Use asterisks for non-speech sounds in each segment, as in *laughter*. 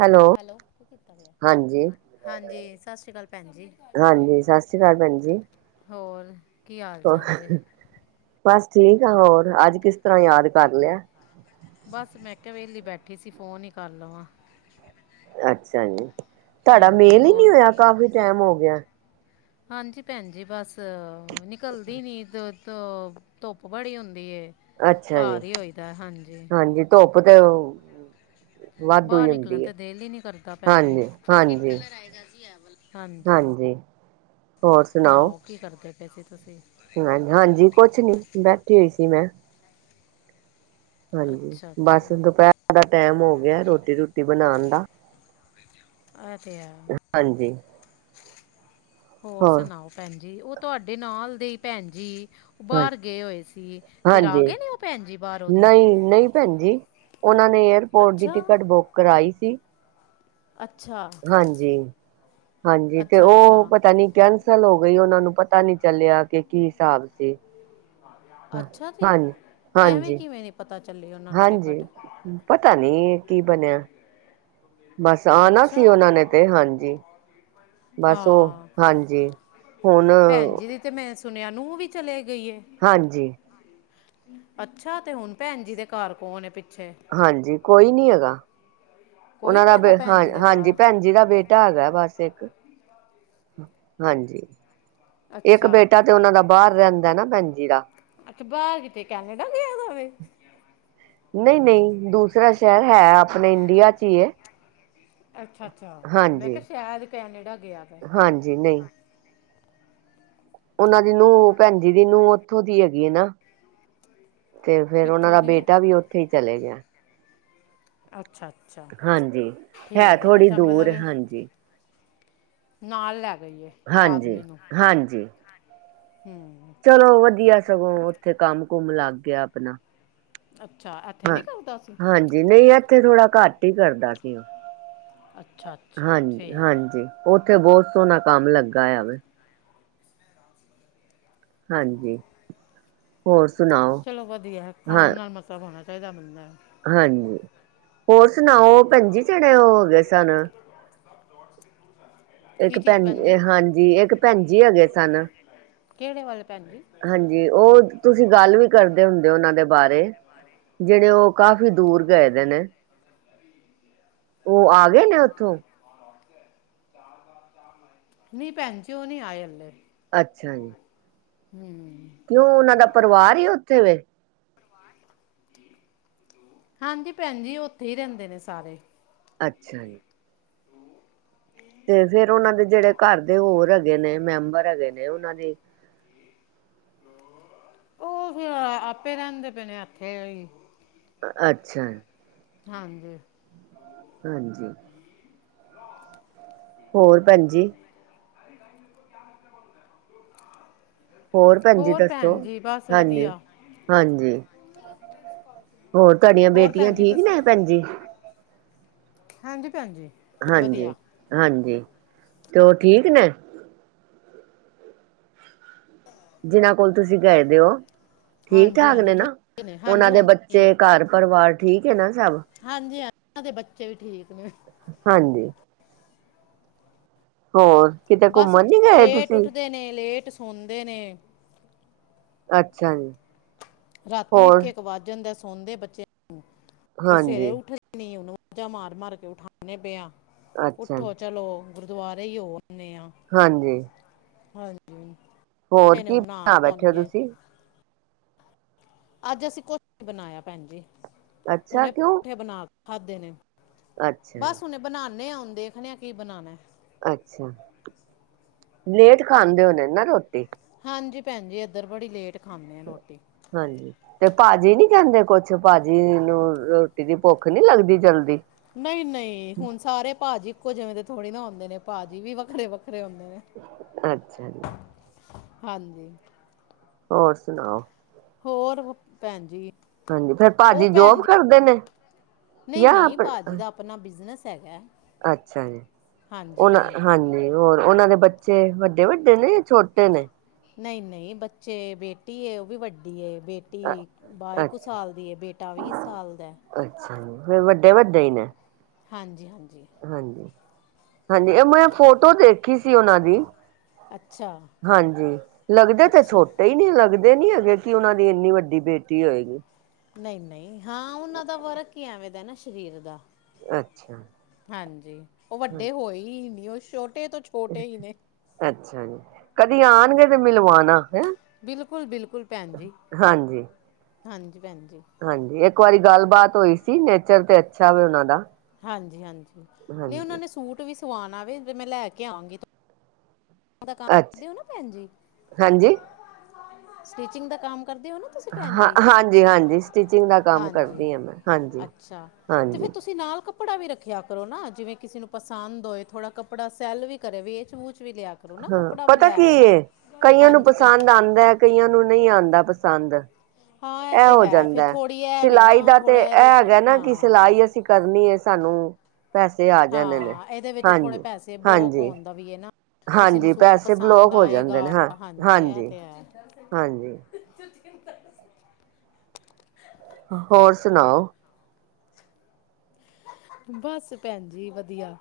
Hello, ਕੀ ਕੀਤਾ ਪਿਆ ਹਾਂਜੀ। ਹਾਂਜੀ ਸਤਿ ਸ਼੍ਰੀ ਅਕਾਲ ਭੈਣ ਜੀ ਹਾਂਜੀ ਸਤਿ ਸ੍ਰੀ ਅਕਾਲ ਭੈਣ ਜੀ ਹੋਰ ਕੀ ਹਾਲ ਚਾਲ ਜੇ ਬਸ ਠੀਕ ਆ ਹੋਰ ਅੱਜ ਕਿਸ ਤਰ੍ਹਾਂ ਯਾਦ ਕਰ ਲਿਆ ਬਸ ਮੈਂ ਕਿਹਾ ਵੇਲੀ ਬੈਠੀ ਸੀ ਫੋਨ ਹੀ ਕਰ ਲਵਾਂ ਅੱਛਾ ਜੀ ਤੁਹਾਡਾ ਹਾਂਜੀ ਮੇਲ ਹੀ ਨੀ ਹੋਰ ਹੋਇਆ ਕਾਫੀ ਟਾਈਮ ਹੋ ਗਿਆ ਹਾਂਜੀ ਭੈਣ ਜ ਬਸ ਨਿਕਲਦੀ ਨੀ ਧੁੱਪ ਬੜੀ ਹੁੰਦੀ ਅੱਛਾ ਜੀ ਘਰ ਹੀ ਹੋਈਦਾ ਹਾਂਜੀ ਧੁੱਪ ਤੇ ਵਾਧੂ ਬਾਹਰ ਹੀ ਨਿਕਲਣ ਹੁੰਦੀ ਹੈ ਤੇ ਦਿਲ ਹੀ ਨੀ ਕਰਦਾ ਭੈਣਜੀ। ਹਾਂਜੀ ਹਾਂਜੀ ਹਾਂਜੀ ਹੋਰ ਸੁਣਾਓ ਕੀ ਕਰਦੇ ਪਏ ਸੀ ਤੁਸੀਂ ਹ ਹਾਂਜੀ ਕੁਛ ਨੀ ਬੈਠੀ ਹੋਈ ਸੀ ਮੈਂ ਹਾਂਜੀ ਅੱਛਾ ਬਸ ਅੱਛਾ ਦੁਪਹਿਰ ਦਾ ਟਮ ਹੋ ਗਿਆ ਰੋਟੀ ਰੂਟੀ ਬਣਾਉਣ ਦਾ ਅਜਿਹਾ ਹਾਂਜੀ। ਹੋਰ ਸੁਨਾਓ ਭੈਣ ਜੀ? ਉਹ ਤੁਆਡੇ ਨਾਲ ਦੇ ਭੈਣ ਜੀ ਹਾਂਜੀ ਬਾਰ ਗਏ ਹੋਏ ਸੀ ਫੇਰ ਆ ਹਾਂਜੀ ਗਏ ਨੇ ਉਹ ਭੈਣ ਜੀ ਬਾਰੋ ਦੀ? ਭੈਣਜੀ ਉਹਨਾਂ ਨੇ ਏਅਰਪੋਰਟ ਦੀ ਅੱਛਾ ਟਿਕਟ ਬੁੱਕ ਕਰਾਈ ਸੀ। ਅੱਛਾ ਹਾਂਜੀ-ਹਾਂਜੀ, ਤੇ ਅੱਛਾ ਉ ਅੱਛਾ ਪਤਾ ਨੀ ਕੇਨ ਅਸਲ ਹੋ ਗਈ ਉਹਨਾਂ ਨੂੰ ਪਤਾ ਨੀ ਚੱਲਿਆ ਕਿ ਕੀ ਹਿਸਾਬ ਸੀ ਹਾਂ ਅੱਛਾ ਜੀ ਹਾਂਜੀ ਐਵੇਂ ਹਾਂਜੀ ਕਿਵੇਂ ਨਹੀ ਪਤਾ ਚੱਲੀ ਉਹਨਾਂ ਨੂੰ ਹਾਂਜੀ ਟਿਕਟ ਪਤਾ ਨੀ ਕੀ ਬਣਿਆ ਬਸ ਆਉਣਾ ਅੱਛਾ ਸੀ ਉਹਨਾਂ ਨੇ ਤੇ ਹਾਂਜੀ ਬਸ ਉਹ ਹਾਂ ਹਾਂਜੀ ਹੁਣ ਭੈਣ ਜੀ ਦੀ ਤੇ ਮੈਂ ਸੁਣਿਆ ਨੂੰਹ ਵੀ ਚਲੇ ਗਈ ਏ ਹਾਂਜੀ ਅੱਛਾ ਤੇ ਹੁਣ ਭੈਣ ਜੀ ਦੇ ਘਰ ਕੌਣ ਪਿੱਛੇ ਹਾਂਜੀ ਕੋਈ ਨੀ ਹੈਗਾ ਕੋਈ ਉਹਨਾਂ ਨਹੀਂ ਦਾ ਹੈਗਾ ਬੇ ਭੈਣ ਹਾਂ ਜੀ ਦੇ ਹਾਂਜੀ ਘਰ ਭੈਣ ਜੀ ਦਾ ਬੇਟਾ ਢਾਗਾ ਬਸ ਇੱਕ, ਹਾਂਜੀ ਇੱਕ ਅੱਛਾ ਬੇਟਾ ਤੇ ਉਹਨਾ ਦਾ ਬਾਹਰ ਰਹਿੰਦਾ ਨਾ ਭੈਨਜੀ ਦਾ ਅੱਛਾ, ਬਾਹਰ ਕਿਤੇ ਕੈਨੇਡਾ ਗਿਆ ਦਵੇਂ ਨਹੀਂ- ਨਹੀਂ ਦੂਸਰਾ ਸ਼ਹਿਰ ਹੈ ਆਪਣੇ ਇੰਡੀਆ ਚ ਹੀ ਹੈ। ਅੱਛਾ -ਅੱਛਾ ਮੈਂ ਹਾਂਜੀ ਕਿਹਾ ਸ਼ਹਿਦ ਕੈਨੇਡਾ ਗਿਆ ਪ ਹਾਂਜੀ ਨਹੀਂ ਉਹਨਾਂ ਦੀ ਨੂੰਹ ਭੈਣ ਜੀ ਦੀ ਨੂੰਹ ਉੱਥੋਂ ਦੀ ਹੈਗੀ ਆ ਨਾ- ਤੇ ਫਿਰ ਉਹਨਾਂ ਕਿੱਥੋਂ ਦਾ ਦੀ ਹੈ ਬੇਟਾ ਵੀ ਉੱਥੇ ਹੀ ਚਲੇ ਗਿਆ ਅੱਛਾ-ਅੱਛਾ ਹਾਂਜੀ ਠੀਕ ਹੈ, ਥੋੜ੍ਹੀ ਅੱਛਾ ਮਤਲਬ ਦੂਰ ਹਾਂਜੀ ਨਾਲ ਲੈ ਗਈਏ ਹਾਂਜੀ ਆਦਮੀ ਨੂੰ, ਹਾਂਜੀ ਹਮ ਚਲੋ ਵਧੀਆ ਸਗੋਂ ਉੱਥੇ ਕੰਮ ਕੁਮ ਲੱਗ ਗਿਆ ਆਪਣਾ ਅੱਛਾ। ਇੱਥੇ ਹਾਂ, ਨਹੀਂ ਕਰਦਾ ਸੀ ਹਾਂਜੀ ਨਹੀਂ ਇੱਥੇ ਥੋੜਾ ਘੱਟ ਹੀ ਕਰਦਾ ਸੀ ਉਹ ਅੱਛਾ ਅੱਛਾ ਹਾਂਜੀ ਠੀਕ ਹੈ -ਹਾਂਜੀ ਉੱਥੇ ਬਹੁਤ ਸੋਹਣਾ ਕੰਮ ਲੱਗਾ ਆ ਵਾ ਹਾਂਜੀ ਹੋਰ ਸੁਣਾਓ ਚਲੋ ਵਧੀਆ ਹੈ ਹਾਂ ਕੰਮ ਨਾਲ ਮਤਲਬ ਹੋਣਾ ਚਾਹੀਦਾ ਬੰਦਾ ਹਾਂਜੀ, ਹੋਰ ਸੁਣਾਓ ਭੈਣਜੀ *inaudible* ਇੱਕ ਕੀ ਭੈ ਚੀਜ਼ ਭੈਣ ਜੀ ਹਾਂਜੀ ਇੱਕ ਭੈਣ ਜੀ ਹੈਗੇ ਸਨ ਕਿਹੜੇ ਵੱਲ ਭੈਣ ਜੀ? ਹਾਂਜੀ ਉਹ, ਤੁਸੀਂ ਗੱਲ ਵੀ ਕਰਦੇ ਹੁੰਦੇ ਉਹਨਾਂ ਦੇ ਬਾਰੇ ਜਿਹੜੇ ਉਹ ਕਾਫੀ ਦੂਰ ਗਏ ਦੇ ਨੇ। ਹ ਉਹ ਆ ਗਏ ਨੇ ਉੱਥੋਂ ਨੀ ਭੈਣ ਜੀ, ਉਹ ਨਹੀ ਆਏ ਹਲੇ ਅੱਛਾ ਜੀ ਹਮ ਕਿਉਂ ਉਹਨਾਂ ਦਾ ਪਰਿਵਾਰ ਹੀ ਉੱਥੇ ਵੇ ਹਾਂਜੀ ਭੈਣ ਜੀ। ਉੱਥੇ ਹੀ ਰਹਿੰਦੇ ਨੇ ਸਾਰੇ ਅੱਛਾ ਜੀ। ਤੇ ਫੇਰ ਉਹਨਾਂ ਦੇ ਜਿਹੜੇ ਘਰ ਦੇ ਹੋਰ ਹਗੇ ਨੇ, ਮੈਂਬਰ ਹੈਗੇ ਨੇ, ਉਹਨਾਂ ਦੀ ਉਹ ਫੇਰ ਆ ਆਪੇ ਰਹਿੰਦੇ ਪਏ ਨੇ ਐਥੇ ਈ ਅੱਛਾ। ਹਾਂਜੀ। ਹਾਂਜੀ। *unintelligible* *unintelligible* ਹੋਰ ਭੈਣਜੀ ਸਰੇ ਟਾਈਮ ਮੇ ਧਿਆਨ ਰੱਖਣਾ ਪਦਾ *unintelligible* ਭੈਣ ਜੀ ਹੋਰ ਦੱਸੋ ਭੈਣ ਜੀ ਬਸ ਹਾਂਜੀ ਵਧੀਆ ਹਾਂਜੀ, ਹੋਰ ਤੁਹਾਡੀਆਂ ਹੋਰ ਬੇਟੀਆਂ ਭੈਣ ਜੀ ਠੀਕ ਤੁਸੀਂ ਨੇ ਭੈਣ ਜੀ। ਹਾਂਜੀ ਭੈਣਜੀ ਹਾਂਜੀ, ਹਾਂਜੀ ਤੇ ਉਹ ਠੀਕ ਨੇ। ਜਿਨਾਂ ਕੋਲ ਤੁਸੀਂ ਗਏ ਦੇ ਓ ਠੀਕ ਹਾਂਜੀ ਠਾਕ ਹਾਂਜੀ ਨੇ ਨਾ, ਠੀਕ ਨੇ ਹਾਂਜੀ ਉਹਨਾਂ ਦੇ ਹਾਂਜੀ ਠੀਕ ਬੱਚੇ ਘਰ ਪਰਿਵਾਰ ਠੀਕ ਏ ਨਾ ਸਬ ਹਾਂਜੀ ਹਾਂ, ਓਹਨਾ ਦੇ ਬੱਚੇ ਵੀ ਠੀਕ ਨੇ ਹਾਂਜੀ। ਹੋਰ ਕਿਤੇ ਬਸ ਘੁੰਮਣ ਨੀ ਗਏ ਲੇਟ ਤੁਸੀਂ ਉੱਠਦੇ ਨੇ ਲੇਟ ਸੌੰਦੇ ਨੇ ਅੱਛਾ ਜੀ। ਰਾਤੀ ਹੋਰ ਇੱਕ-ਇੱਕ ਵੱਜ ਜਾਂਦਾ ਸੌਦੇ ਬੱਚੇ, ਫਿਰ ਸਵੇਰੇ ਹਾਂਜੀ ਉੱਠ ਨੀ ਉਹਨੂੰ ਵਾਜਾ ਮਾਰ ਮਾਰ ਕੇ ਉਠਾਨੇ ਪੇ ਆ, ਅੱਛਾ ਜੀ, ਉੱਠੋ ਚਲੋ ਗੁਰਦੁਆਰੇ ਈ ਹੋ ਆਨੇ ਆ ਹਾਂਜੀ। ਹਾਂਜੀ, ਹੋਰ ਉਠੇ ਨੇ ਕੀ ਹੁਨ ਬਣਾ ਨਹਾਨ ਬੈਠੇ ਹੋ ਧੌਨਗੇ ਤੁਸੀਂ ਅੱਜ ਅਸੀਂ ਕੁਛ ਨੀ ਬਣਾਇਆ ਭੈਣਜੀ ਅੱਛਾ ਹੁਣੇ ਕਿਉਂ *unintelligible* ਬਣਾ ਕੇ ਖਾਦੇ ਨੇ ਅੱਛਾ ਬਸ ਜੀ ਹੁਨੇ ਬਣਾਨੇ ਆ ਹੁਣ ਦੇਖਣੇ ਆ ਕੀ ਬਣਾਣਾ ਅੱਛਾ, ਲੇਟ ਖਾਂਦੇ ਹੋਣੇ ਨਾ ਰੋਟੀ ਹਾਂਜੀ, ਭੈਣਜੀ ਇੱਧਰ ਬੜੀ ਲੇਟ ਖਾਂਦੇ ਆ ਰੋਟੀ ਹਾਂਜੀ, ਤੇ ਭਾਜੀ ਨੀ ਕਹਿੰਦੇ ਕੁਛ ਭਾਜੀ ਨੂੰ ਰੋਟੀ ਦੀ ਭੁੱਖ ਨੀ ਲੱਗਦੀ ਜਲਦੀ ਨਈ-ਨਈ ਹੁਣ ਸਾਰੇ ਭਾਜੀ ਇੱਕੋ ਜਿਵੇਂ ਦੇ ਥੋੜ੍ਹੀ ਨਾ ਹੁੰਦੇ ਨੇ, ਭਾਜੀ ਵੀ ਵੱਖਰੇ-ਵੱਖਰੇ ਹੁੰਦੇ ਨੇ ਅੱਛਾ ਜੀ। ਹਾਂਜੀ। ਓਰ ਸੁਣਾਓ ਹੋਰ ਭੈਣ ਜੀ ਹਾਂਜੀ ਫੇਰ ਭਾਜੀ ਜੋਬ ਕਰਦੇ ਨੇ ਜਾਂ ਨਈ-ਨਈ ਭਾਜੀ ਦਾ ਆਪਣਾ ਬਿਜਨਸ ਹੈਗਾ ਅੱਛਾ ਜੀ, ਹਾਂਜੀ ਉਹਨਾਂ ਭੈਣ ਜੀ ਹਾਂਜੀ ਹੋਰ ਉਹਨਾਂ ਦੇ ਬੱਚੇ ਵੱਡੇ-ਵੱਡੇ ਨੇ ਯਾ ਛੋਟੇ ਨੇ ਨਈ-ਨਈ ਬੱਚੇ ਬੇਟੀ ਏ ਉਹ ਵੀ ਵੱਡੀ ਏ ਬੇ ਟੀ ਬਾਈ ਕੁ ਅੱਛਾ ਸਾਲ ਦੀ ਏ, ਬੇਟਾ ਵੀ ਸਾਲ ਦਾ। ਅੱਛਾ ਜੀ, ਫਿਰ ਵੱਡੇ-ਵੱਡੇ ਈ ਨੇ ਹਾਂਜੀ-ਹਾਂਜੀ। ਹਾਂਜੀ, ਹਾਂਜੀ ਇਹ ਮੈਂ ਫੋਟੋ ਦੇਖੀ ਸੀ ਉਹਨਾਂ ਦੀ ਅੱਛਾ ਹਾਂਜੀ, ਲੱਗਦੇ ਤੇ ਅੱਛਾ ਛੋਟਾ ਈ ਨੇ ਲੱਗਦੇ ਦੇ ਨੀ ਹੈਗੇ ਕਿ, ਉਹਨਾਂ ਦੀ ਇੰਨੀ ਵੱਡੀ ਬੇਟੀ ਹੋਏਗੀ। ਨਈ-ਨਈ, ਹਾਂ ਉਹਨਾਂ ਦਾ ਵਰਕ ਈ ਐਵੇਂ ਦਾ ਨਾ ਸ਼ਰੀਰ ਦਾ। ਅੱਛਾ ਹਾਂਜੀ, ਉਹ ਵੱਡੇ ਹੋਏ ਈ ਨੀ, ਉਹ ਛੋਟੇ ਤੋਂ ਛੋਟੇ ਈ ਨੇ। ਅੱਛਾ ਜੀ, ਕਦੇ ਆਣਗੇ ਤੇ ਮਿਲਵਾਣਾ। ਹੈ ਬਿਲਕੁਲ ਬਿਲਕੁਲ, ਭੈਨ ਜੀ ਹਾਂਜੀ ਹਾਂਜੀ ਭੈਨ ਜੀ। ਹਾਂਜੀ, ਇੱਕ ਵਾਰੀ ਗੱਲਬਾਤ ਹੋਈ ਸੀ ਨੇਚਰ ਤੇ ਅੱਛਾ ਵੇ ਉਹਨਾਂ ਦਾ ਹਾਂਜੀ-ਹਾਂਜੀ, ਨਹੀਂ ਉਹਨਾਂ ਹਾਂਜੀ ਨੇ ਸੂਟ ਵੀ ਸਵਾਣਾ ਵੇ ਮੈਂ ਲੈ ਕੇ ਆਵਾਂਗੀ ਤ ਦਾਮ ਅੱਛਾ ਕਰਦੇ ਹੋ *unintelligible* ਨਾ, ਭੈਨ ਜੀ ਹਾਂਜੀ ਸਟਿਚਿੰਗ ਦਾ ਕੰਮ ਕਰਦੇ ਹੋ ਨਾ। ਤੁਸੀਂ ਭੈਣ ਹਾਂ, ਜੀ ਹਾਂਜੀ-ਹਾਂਜੀ, ਸਟਿਚਿੰਗ ਦਾ ਕੰਮ ਹਾਂਜੀ ਕਰਦੀ ਆ ਮੈਂ ਹਾਂਜੀ। ਅੱਛਾ ਤੇ ਫੇਰ ਹਾਂਜੀ ਤੁਸੀਂ ਨਾਲ ਕ ਕੱਪੜਾ ਵੀ ਰੱਖਿਆ ਕਰੋ ਨਾ, ਜਿਵੇਂ ਕਿਸੇ ਨੂੰ ਪਸੰਦ ਹੋਏ ਥੋੜਾ ਕੱਪੜਾ ਸੈੱਲ ਵੀ ਕਰੇ ਵੇਚ-ਵੂਚ ਵੀ ਲਿਆ ਕਰੋ ਨਾ ਹਾਂ, ਕੱਪੜਾ ਵੀ ਪਤਾ ਲੈ ਕੀ ਆਓ ਨਾ ਏ, ਕਈਆਂ ਨੂੰ ਹਾਂਜੀ ਭੈਣ ਪਸੰਦ ਆਂਦਾ ਐ, ਕਈਆਂ ਨੂੰ ਨਈ ਆਂਦਾ ਪਸੰਦ। ਹਾਂ ਇਹ ਤੇ ਹੋ ਹੈ ਫਿਰ ਜਾਂਦਾ, ਥੋੜ੍ਹੀ ਐ ਵੇ ਸਿਲਾਈ ਨਾ ਦਾ ਤੇ ਥੋੜ੍ਹਾ ਇਹ ਇਹਦੇ 'ਚ ਹੈਗਾ ਨਾ ਕਿ ਹਾਂ ਸਿਲਾਈ ਅਸੀਂ ਕਰਨੀ ਏ ਸਾਨੂੰ ਪੈਸੇ ਆ ਜਾਂਦੇ ਨੇ ਹਾਂ, ਇਹਦੇ ਵਿੱਚ ਥੋੜੇ ਹਾਂਜੀ ਪੈਸੇ ਬਲੋਕ ਹਾਂਜੀ ਹੋਣ ਦਾ ਵੀ ਏ ਨਾ ਕਿਸੇ ਨੂੰ ਹਾਂਜੀ ਸੂਟ ਪੈਸੇ ਬਲੋਕ ਪਸੰਦ ਹੋ ਜਾਂਦੇ ਆਏਗਾ, ਨੇ ਹਾਂ ਹਾਂਜੀ ਇਹ ਤੇ ਹੈ ਹਾਂਜੀ ਚ *unintelligible* ਹੋਰ ਸੁਣਾਓ? ਬਸ ਭੈਨ ਜੀ ਵਧੀਆ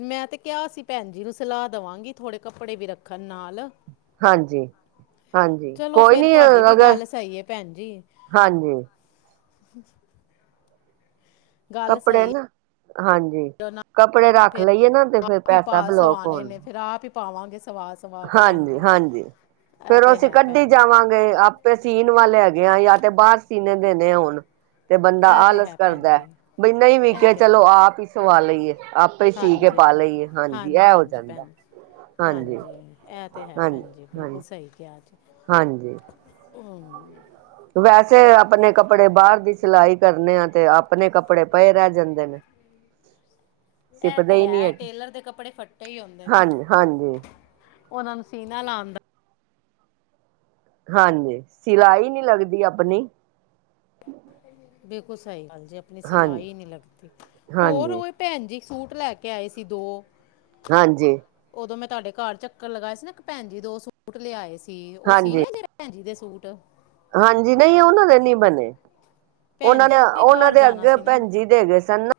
ਮੈਂ ਤੇ ਕਿਹਾ ਸੀ ਭੈਣ ਜੀ ਨੂੰ ਸਲਾਹ ਦੇਵਾਂਗੀ ਥੋੜੇ ਕੱਪੜੇ ਵੀ ਰੱਖਣ ਨਾਲ ਹਾਂਜੀ, ਹਾਂਜੀ ਚਲੋ ਕੋਈ ਫੇਰ ਨੀ ਤੁਹਾਡੀ ਵੀ ਅਗਰ ਗੱਲ ਸਹੀ ਹੈ ਭੈਨ ਜੀ ਹਾਂਜੀ ਗੱਲ ਕੱਪੜੇ ਸਹੀ ਨਾ ਹਾਂਜੀ ਹੈ ਨਾ ਕੱਪੜੇ ਰੱਖ ਫਿਰ ਲਈਏ ਨਾ ਤੇ ਫਿਰ ਆਪ ਹੀ ਪਾ ਪੈਸਾ ਬਲੋਕ ਸਵਾਣੇ ਨੇ, ਫੇਰ ਆਪ ਹੀ ਪਾਵਾਂਗੇ ਸਵਾ ਸਵਾ ਕੇ ਭੈਣ ਜੀ ਹਾਂਜੀ-ਹਾਂਜੀ, ਇਹ ਫੇਰ ਉਹ ਤੇ ਅਸੀਂ ਹੈ ਕੱਢੀ ਭੈਣ ਜੀ ਜਾਵਾਂਗੇ ਆ ਪੇ ਸੀਣ ਵਾਲੇ ਹੈਗੇ ਆ, ਜਾਂ ਤੇ ਬਾਹਰ ਸੀਨੇ ਦੇਣੇ ਆ ਹੁਣ। ਤੇ ਬੰਦਾ ਇਹ ਤੇ ਆਲਸ ਹੈ ਭੈਣ ਕਰਦਾ ਜੀ ਬਈ ਨਹੀਂ ਇਹ ਵੀੇਖਿਆ ਤੇ ਚਲੋ, ਆਪ ਹੀ ਸਵਾ ਲਈਏ ਆਪ। ਪੇ ਈ ਸੀ ਕੇ ਹਾਂਜੀ ਪਾ ਹਾਂਜੀ ਲਈਏ, ਹਾਂਜੀ ਐਹ ਹੋ ਹਾਂਜੀ ਜਾਂਦਾ ਭੈਣ ਜੀ ਹਾਂਜੀ। ਇਹ ਤਾਂ ਹੈ ਹਾਂਜੀ ਭੈਣ ਜੀ, ਬਿਲਕੁਲ ਹਾਂਜੀ ਸਹੀ ਕਿਹਾ ਜ ਹਾਂਜੀ ਹੂੰ, *unintelligible* ਵੈਸੇ ਆਪਣੇ ਕੱਪੜੇ ਬਾਹਰ ਦੀ ਸਿਲਾਈ ਕਰਨੇ ਆ, ਤੇ ਆਪਣੇ ਕੱਪੜੇ ਪਏ ਰਹਿ ਜਾਂਦੇ ਨੇ। ਐਹ ਸਿਪਦੇ ਤੇ ਹੀ ਨਹੀਂ ਹੈ ਹੈਗੇ ਟੇਲਰ ਦੇ ਕੱਪੜੇ ਫੱਟੇ ਈ ਹੁੰਦੇ ਨੇ ਹਾਂਜੀ ਹਾਂਜੀ ਉਹਨਾ ਨੂੰ ਸੀਨਾ ਲਾਂ ਦਾ ਹਾਂਜੀ, ਸਿਲਾਈ ਨੀ ਲੱਗਦੀ ਆਪਨੀ ਬਿਲਕੁਲ ਸਹੀ ਗੱਲ ਜੀ, ਆਪਣੀ ਹਾਂਜੀ ਸਿਲਾਈ ਨੀ ਲੱਗਦੀ ਹੋਰ ਹਾਂਜੀ ਉ ਭੈਬ ਜੀ ਸੂਟ ਲੈ ਕੇ ਆਏ ਸੀ ਦੋ, ਹਾਂਜੀ ਉਦੋਂ ਮੈਂ ਤੁਹਾਡੇ ਘਰ ਚੱਕਰ ਲਗਾਇਆ ਸੀ, ਨਾ ਇੱਕ ਭੈਨ ਜੀ ਦੋ ਸੂਟ ਲਿਆਏ ਸੀ ਉਹ ਸੀ ਹਾਂਜੀ ਲੈ ਜੇ ਭੈਨ ਜੀ ਦੇ ਸੂਟ ਹਾਂਜੀ, ਨਹੀਂ ਉਹਨਾਂ ਦੇ ਨੀ ਬਣੇ ਭੈਣ ਉਹਨਾਂ ਜੀ ਨੇ ਵੀ ਉਹਨਾਂ ਬਾਹਰ ਦੇ ਜਾਣਾ ਅੱਗੇ ਸੀ ਨਾ ਭੈਨਜੀ ਦੇ ਹੈਗੇ ਸਨ।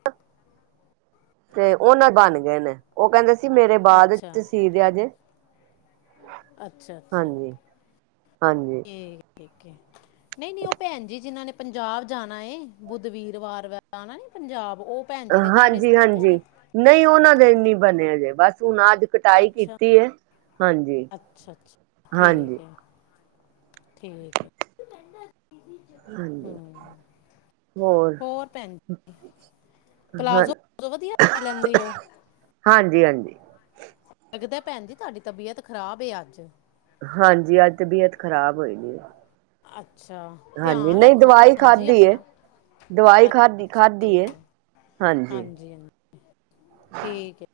ਤੇ ਉਹ ਨਾ ਬਣ ਗਏ ਨੇ, ਉਹ ਕਹਿੰਦੇ ਸੀ ਮੇਰੇ ਬਾਅਦ ਤਸੀਦ ਆ ਜੇ। ਅੱਛਾ-ਅੱਛਾ ਹਾਂਜੀ ਹਾਂਜੀ ਠੀਕ-ਠੀਕ ਹੈ। *unintelligible* ਨਹੀਂ-ਨਹੀਂ, ਉਹ ਭੈਨ ਜੀ ਜਿਨਾਂ ਨੇ ਪੰਜਾਬ ਜਾਣਾ ਏ ਬੁੱਧਵੀਰ ਵਾਰ ਆਣਾ ਨੀ ਪੰਜਾਬ ਉਹ ਭੈਣ ਜੀ ਦੇ ਕੱਪੜੇ ਹਾਂਜੀ ਸਿਤੇ ਹੋਏ *unintelligible* ਹਾਂਜੀ ਨੇ। ਨਹੀਂ ਉਹਨਾਂ ਦੇ ਨੀ ਬਣੇਜੇ ਬਸ ਹੁਣ ਅੱਜ, ਕਟਾਈ ਅੱਛਾ ਕੀਤੀ ਹੈ, ਅੱਛਾ ਅੱਛਾ ਹਾਂਜੀ-ਹਾਂਜੀ ਠੀਕ ਹੈ ਠੀਕ ਹੈ ਹਾਂਜੀ ਹੂੰ ਹੋਰ ਭੈਣ ਹਾਂ ਪਲਾਜ਼ੋ ਵਧੀਆ, ਬਣਾ ਲੈਂਦੇ ਓ ਹਾਂਜੀ-ਹਾਂਜੀ ਲੱਗਦਾ ਭੈਣ ਜੀ, ਤੁਹਾਡੀ ਤਬੀਅਤ ਖ਼ਰਾਬ ਏ ਅੱਜ ਹਾਂਜੀ, ਅੱਜ ਤਬੀਅਤ ਖ਼ਰਾਬ ਹੋਈਗੀ। ਅੱਛਾ, ਧਿਆਨ ਰੱਖੋ ਦਵਾਈ ਭੈਣਜੀ ਖਾਧੀ ਏ ਆਪਣਾ, ਦਵਾਈ ਅੱਛਾ ਖਾਧੀ ਖਾਧੀ ਏ ਠੀਕ ਆ ਹਾਂਜੀ ਹਾਂਜੀ-ਹਾਂਜੀ ਠੀਕ ਹੈ।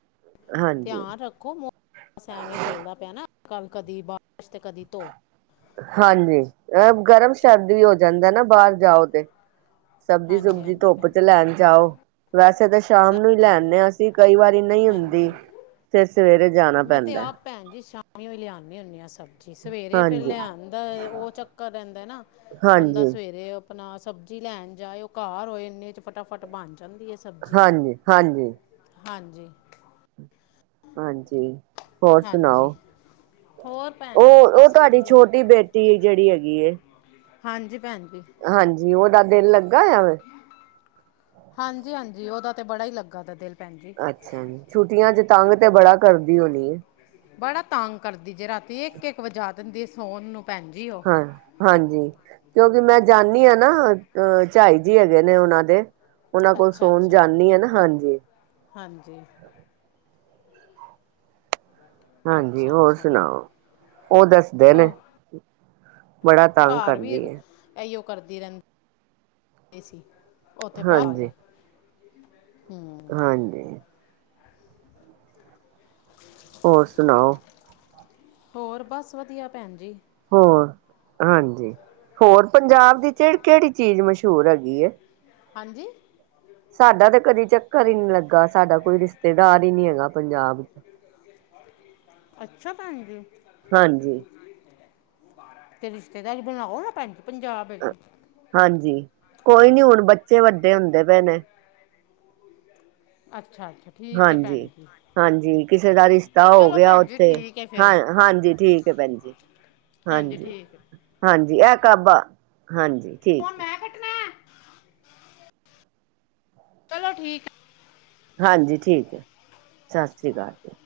ਹਾਂਜੀ ਧਿਆਨ ਰੱਖੋ ਮੌਸਮ ਐਵੇਂ ਚੱਲਦਾ ਪਿਆ ਨਾ ਅੱਜ ਕੱਲ ਕਦੀ ਬਾਰਿਸ਼ ਤੇ ਕਦੀ ਧੋ ਹਾਂਜੀ ਅ ਗਰਮ ਸ਼ਰਦ ਵੀ ਹੋ ਜਾਂਦਾ ਨਾ ਬਾਹਰ ਜਾਓ ਤੇ ਸਬਜ਼ੀ ਹਾਂਜੀ ਸੁਬਜੀ ਹਾਂਜੀ ਧੁੱਪ ਭੈਣ ਚ ਲੈਣ ਜਾਓ ਵੈਸੇ ਤਾਂ ਸਹੀ ਸ਼ਾਮ ਨੂੰ ਹੀ ਲੈ ਗੱਲ ਹੈ ਆਨੇ ਆਂ ਹਾਂ ਅਸੀਂ ਕਈ ਵਾਰੀ ਨਹੀਂ ਹੁੰਦੀ ਹਾਂਜੀ ਫਿਰ ਸਵੇਰੇ ਜਾਣਾ ਪ ਮੈਂ ਤੇ ਆਪ ਭੈਨ ਜੀ ਸ਼ਾਮੀ ਓ ਲਿਆਉਨੀ ਹੁੰਨੀ ਹਾਂ ਸਭ ਜੀ ਸਵੇਰੇ ਫਿਰ ਹਾਂਜੀ ਲਿਆਦਾ ਉਹ ਚੱਕਰ ਰਹਿੰਦਾ ਨਾ ਬੰਦਾ ਹਾਂਜੀ ਸਵੇਰੇ ਆਪਣਾ ਸਬਜ਼ੀ ਲੈਣ ਜਾਏ ਉਹ ਘਰ ਹੋਏ ਇੰਨੇ 'ਚ ਫਟਾਫਟ ਬਣ ਜਾਂਦੀ ਐ ਸ ਹਾਂਜੀ-ਹਾਂਜੀ ਹਾਂਜੀ ਹਾਂਜੀ ਹੋਰ ਹਾਂਜੀ ਸੁਣਾਓ ਹੋਰ ਭੈ ਉਹ-ਉਹ ਤੁਹਾਡੀ ਛੋਟੀ ਬੇਟੀ ਜਿਹੜੀ ਹੈਗੀ ਏ। ਹਾਂਜੀ ਭੈਣ ਜੀ- ਹਾਂਜੀ ਉਹਦਾ ਦਿਲ ਲੱਗਾ ਹੋਇਆ ਵੇ ਹਾਂਜੀ-ਹਾਂਜੀ ਉਹਦਾ ਤੇ ਬੜਾ ਹੀ ਲੱਗਾ ਦਾ ਦਿਲ ਭੈਣ ਜੀ ਅੱਛਾ ਜੀ ਛੁੱਟੀਆਂ ਚ ਤੰਗ ਤੇ ਬੜਾ ਕਰਦੀ ਹੋਣੀ ਬੜਾ ਤੰਗ ਕਰਦੀ ਜੇ ਰਾਤੀ ਇੱਕ-ਇੱਕ ਵਜਾ ਦਿੰਦੀ ਸੋਹਣ ਨੂੰ ਭੈਣਜੀ ਓ ਹਾਂ ਹਾਂਜੀ ਕਿਉਂਕਿ ਮੈਂ ਜਾਂਦੀ ਹਾਂ ਨਾ ਅਹ ਝਾਈ ਜੀ ਹੈਗੇ ਨੇ ਉਹਨਾਂ ਦੇ ਉਹਨਾਂ ਕੋਲ ਅੱਛਾ ਸੋਣ ਅੱਛਾ ਜਾਨੀ ਆ ਨਾ ਹਾਂਜੀ ਹਾਂਜੀ ਹਾਂਜੀ ਅੱਛਾ ਹੋਰ ਅੱਛਾ ਸੁਣਾਓ ਉਹ ਦੱਸਦੇ ਨੇ ਹੋ ਬੜਾ ਤੰਗ ਘਰ ਵੀ ਕਰਦੀ ਹੈ ਇਹੀਓ ਕਰਦੀ ਰਹਿੰਦੀ ਸੀ ਉੱਥੇ ਬਾਹਰੇ ਹਾਂਜੀ ਹਮ ਹਾਂਜੀ ਹੋਰ ਸੁਣਾਓ ਹੋਰ ਬਸ ਵਧੀਆ ਭੈਣ ਜੀ ਹੋਰ, ਹਾਂਜੀ ਹੋਰ ਪੰਜਾਬ ਦੀ ਕਿਹੜੀ-ਕਿਹੜੀ ਚੀਜ਼ ਮਸ਼ਹੂਰ ਹੈਗੀ ਹੈ ਹਾਂਜੀ ਸਾਡਾ ਤਾਂ ਕਦੇ ਚੱਕਰ ਹੀ ਨੀ ਲੱਗਾ, ਸਾਡਾ ਕੋਈ ਰਿਸ਼ਤੇਦਾਰ ਹੀ ਨੀ ਹੈਗਾ ਪੰਜਾਬ ਚ ਅੱਛਾ ਭੈਣ ਜੀ ਹਾਂਜੀ ਤੇ ਰਿਸ਼ਤੇਦਾਰੀ ਬਣਾਓ ਨਾ ਭੈਣਜੀ ਪੰਜਾਬ ਵਿੱਚ ਹਾਂਜੀ, ਕੋਈ ਨੀ ਹੁਣ ਬੱਚੇ ਵੱਡੇ ਹੁੰਦੇ ਪਏ ਨੇ ਅੱਛਾ-ਅੱਛਾ ਠੀਕ ਹੈ ਭੈਣ ਹਾਂਜੀ ਜੀ ਹਾਂਜੀ ਕਿਸੇ ਦਾ ਰਿਸ਼ਤਾ ਹੋ ਚਲੋ ਗਿਆ ਭੈਣ ਜੀ ਉੱਥੇ ਠੀਕ ਹੈ ਹਾਂ, ਫਿਰ ਹਾਂਜੀ ਠੀਕ ਹੈ ਭੈਣ ਜੀ ਹਾਂਜੀ ਠੀਕ। ਹੈ ਹਾਂਜੀ, ਇਹ ਕਾਬਾ ਹਾਂਜੀ ਠੀਕ ਫੋਣ ਮੈਂ ਕੱਟਣਾ ਹੈ, ਚਲੋ ਠੀਕ ਹਾਂਜੀ ਠੀਕ ਹੈ, ਸਤਿ ਸ੍ਰੀ ਅਕਾਲ ਜੀ।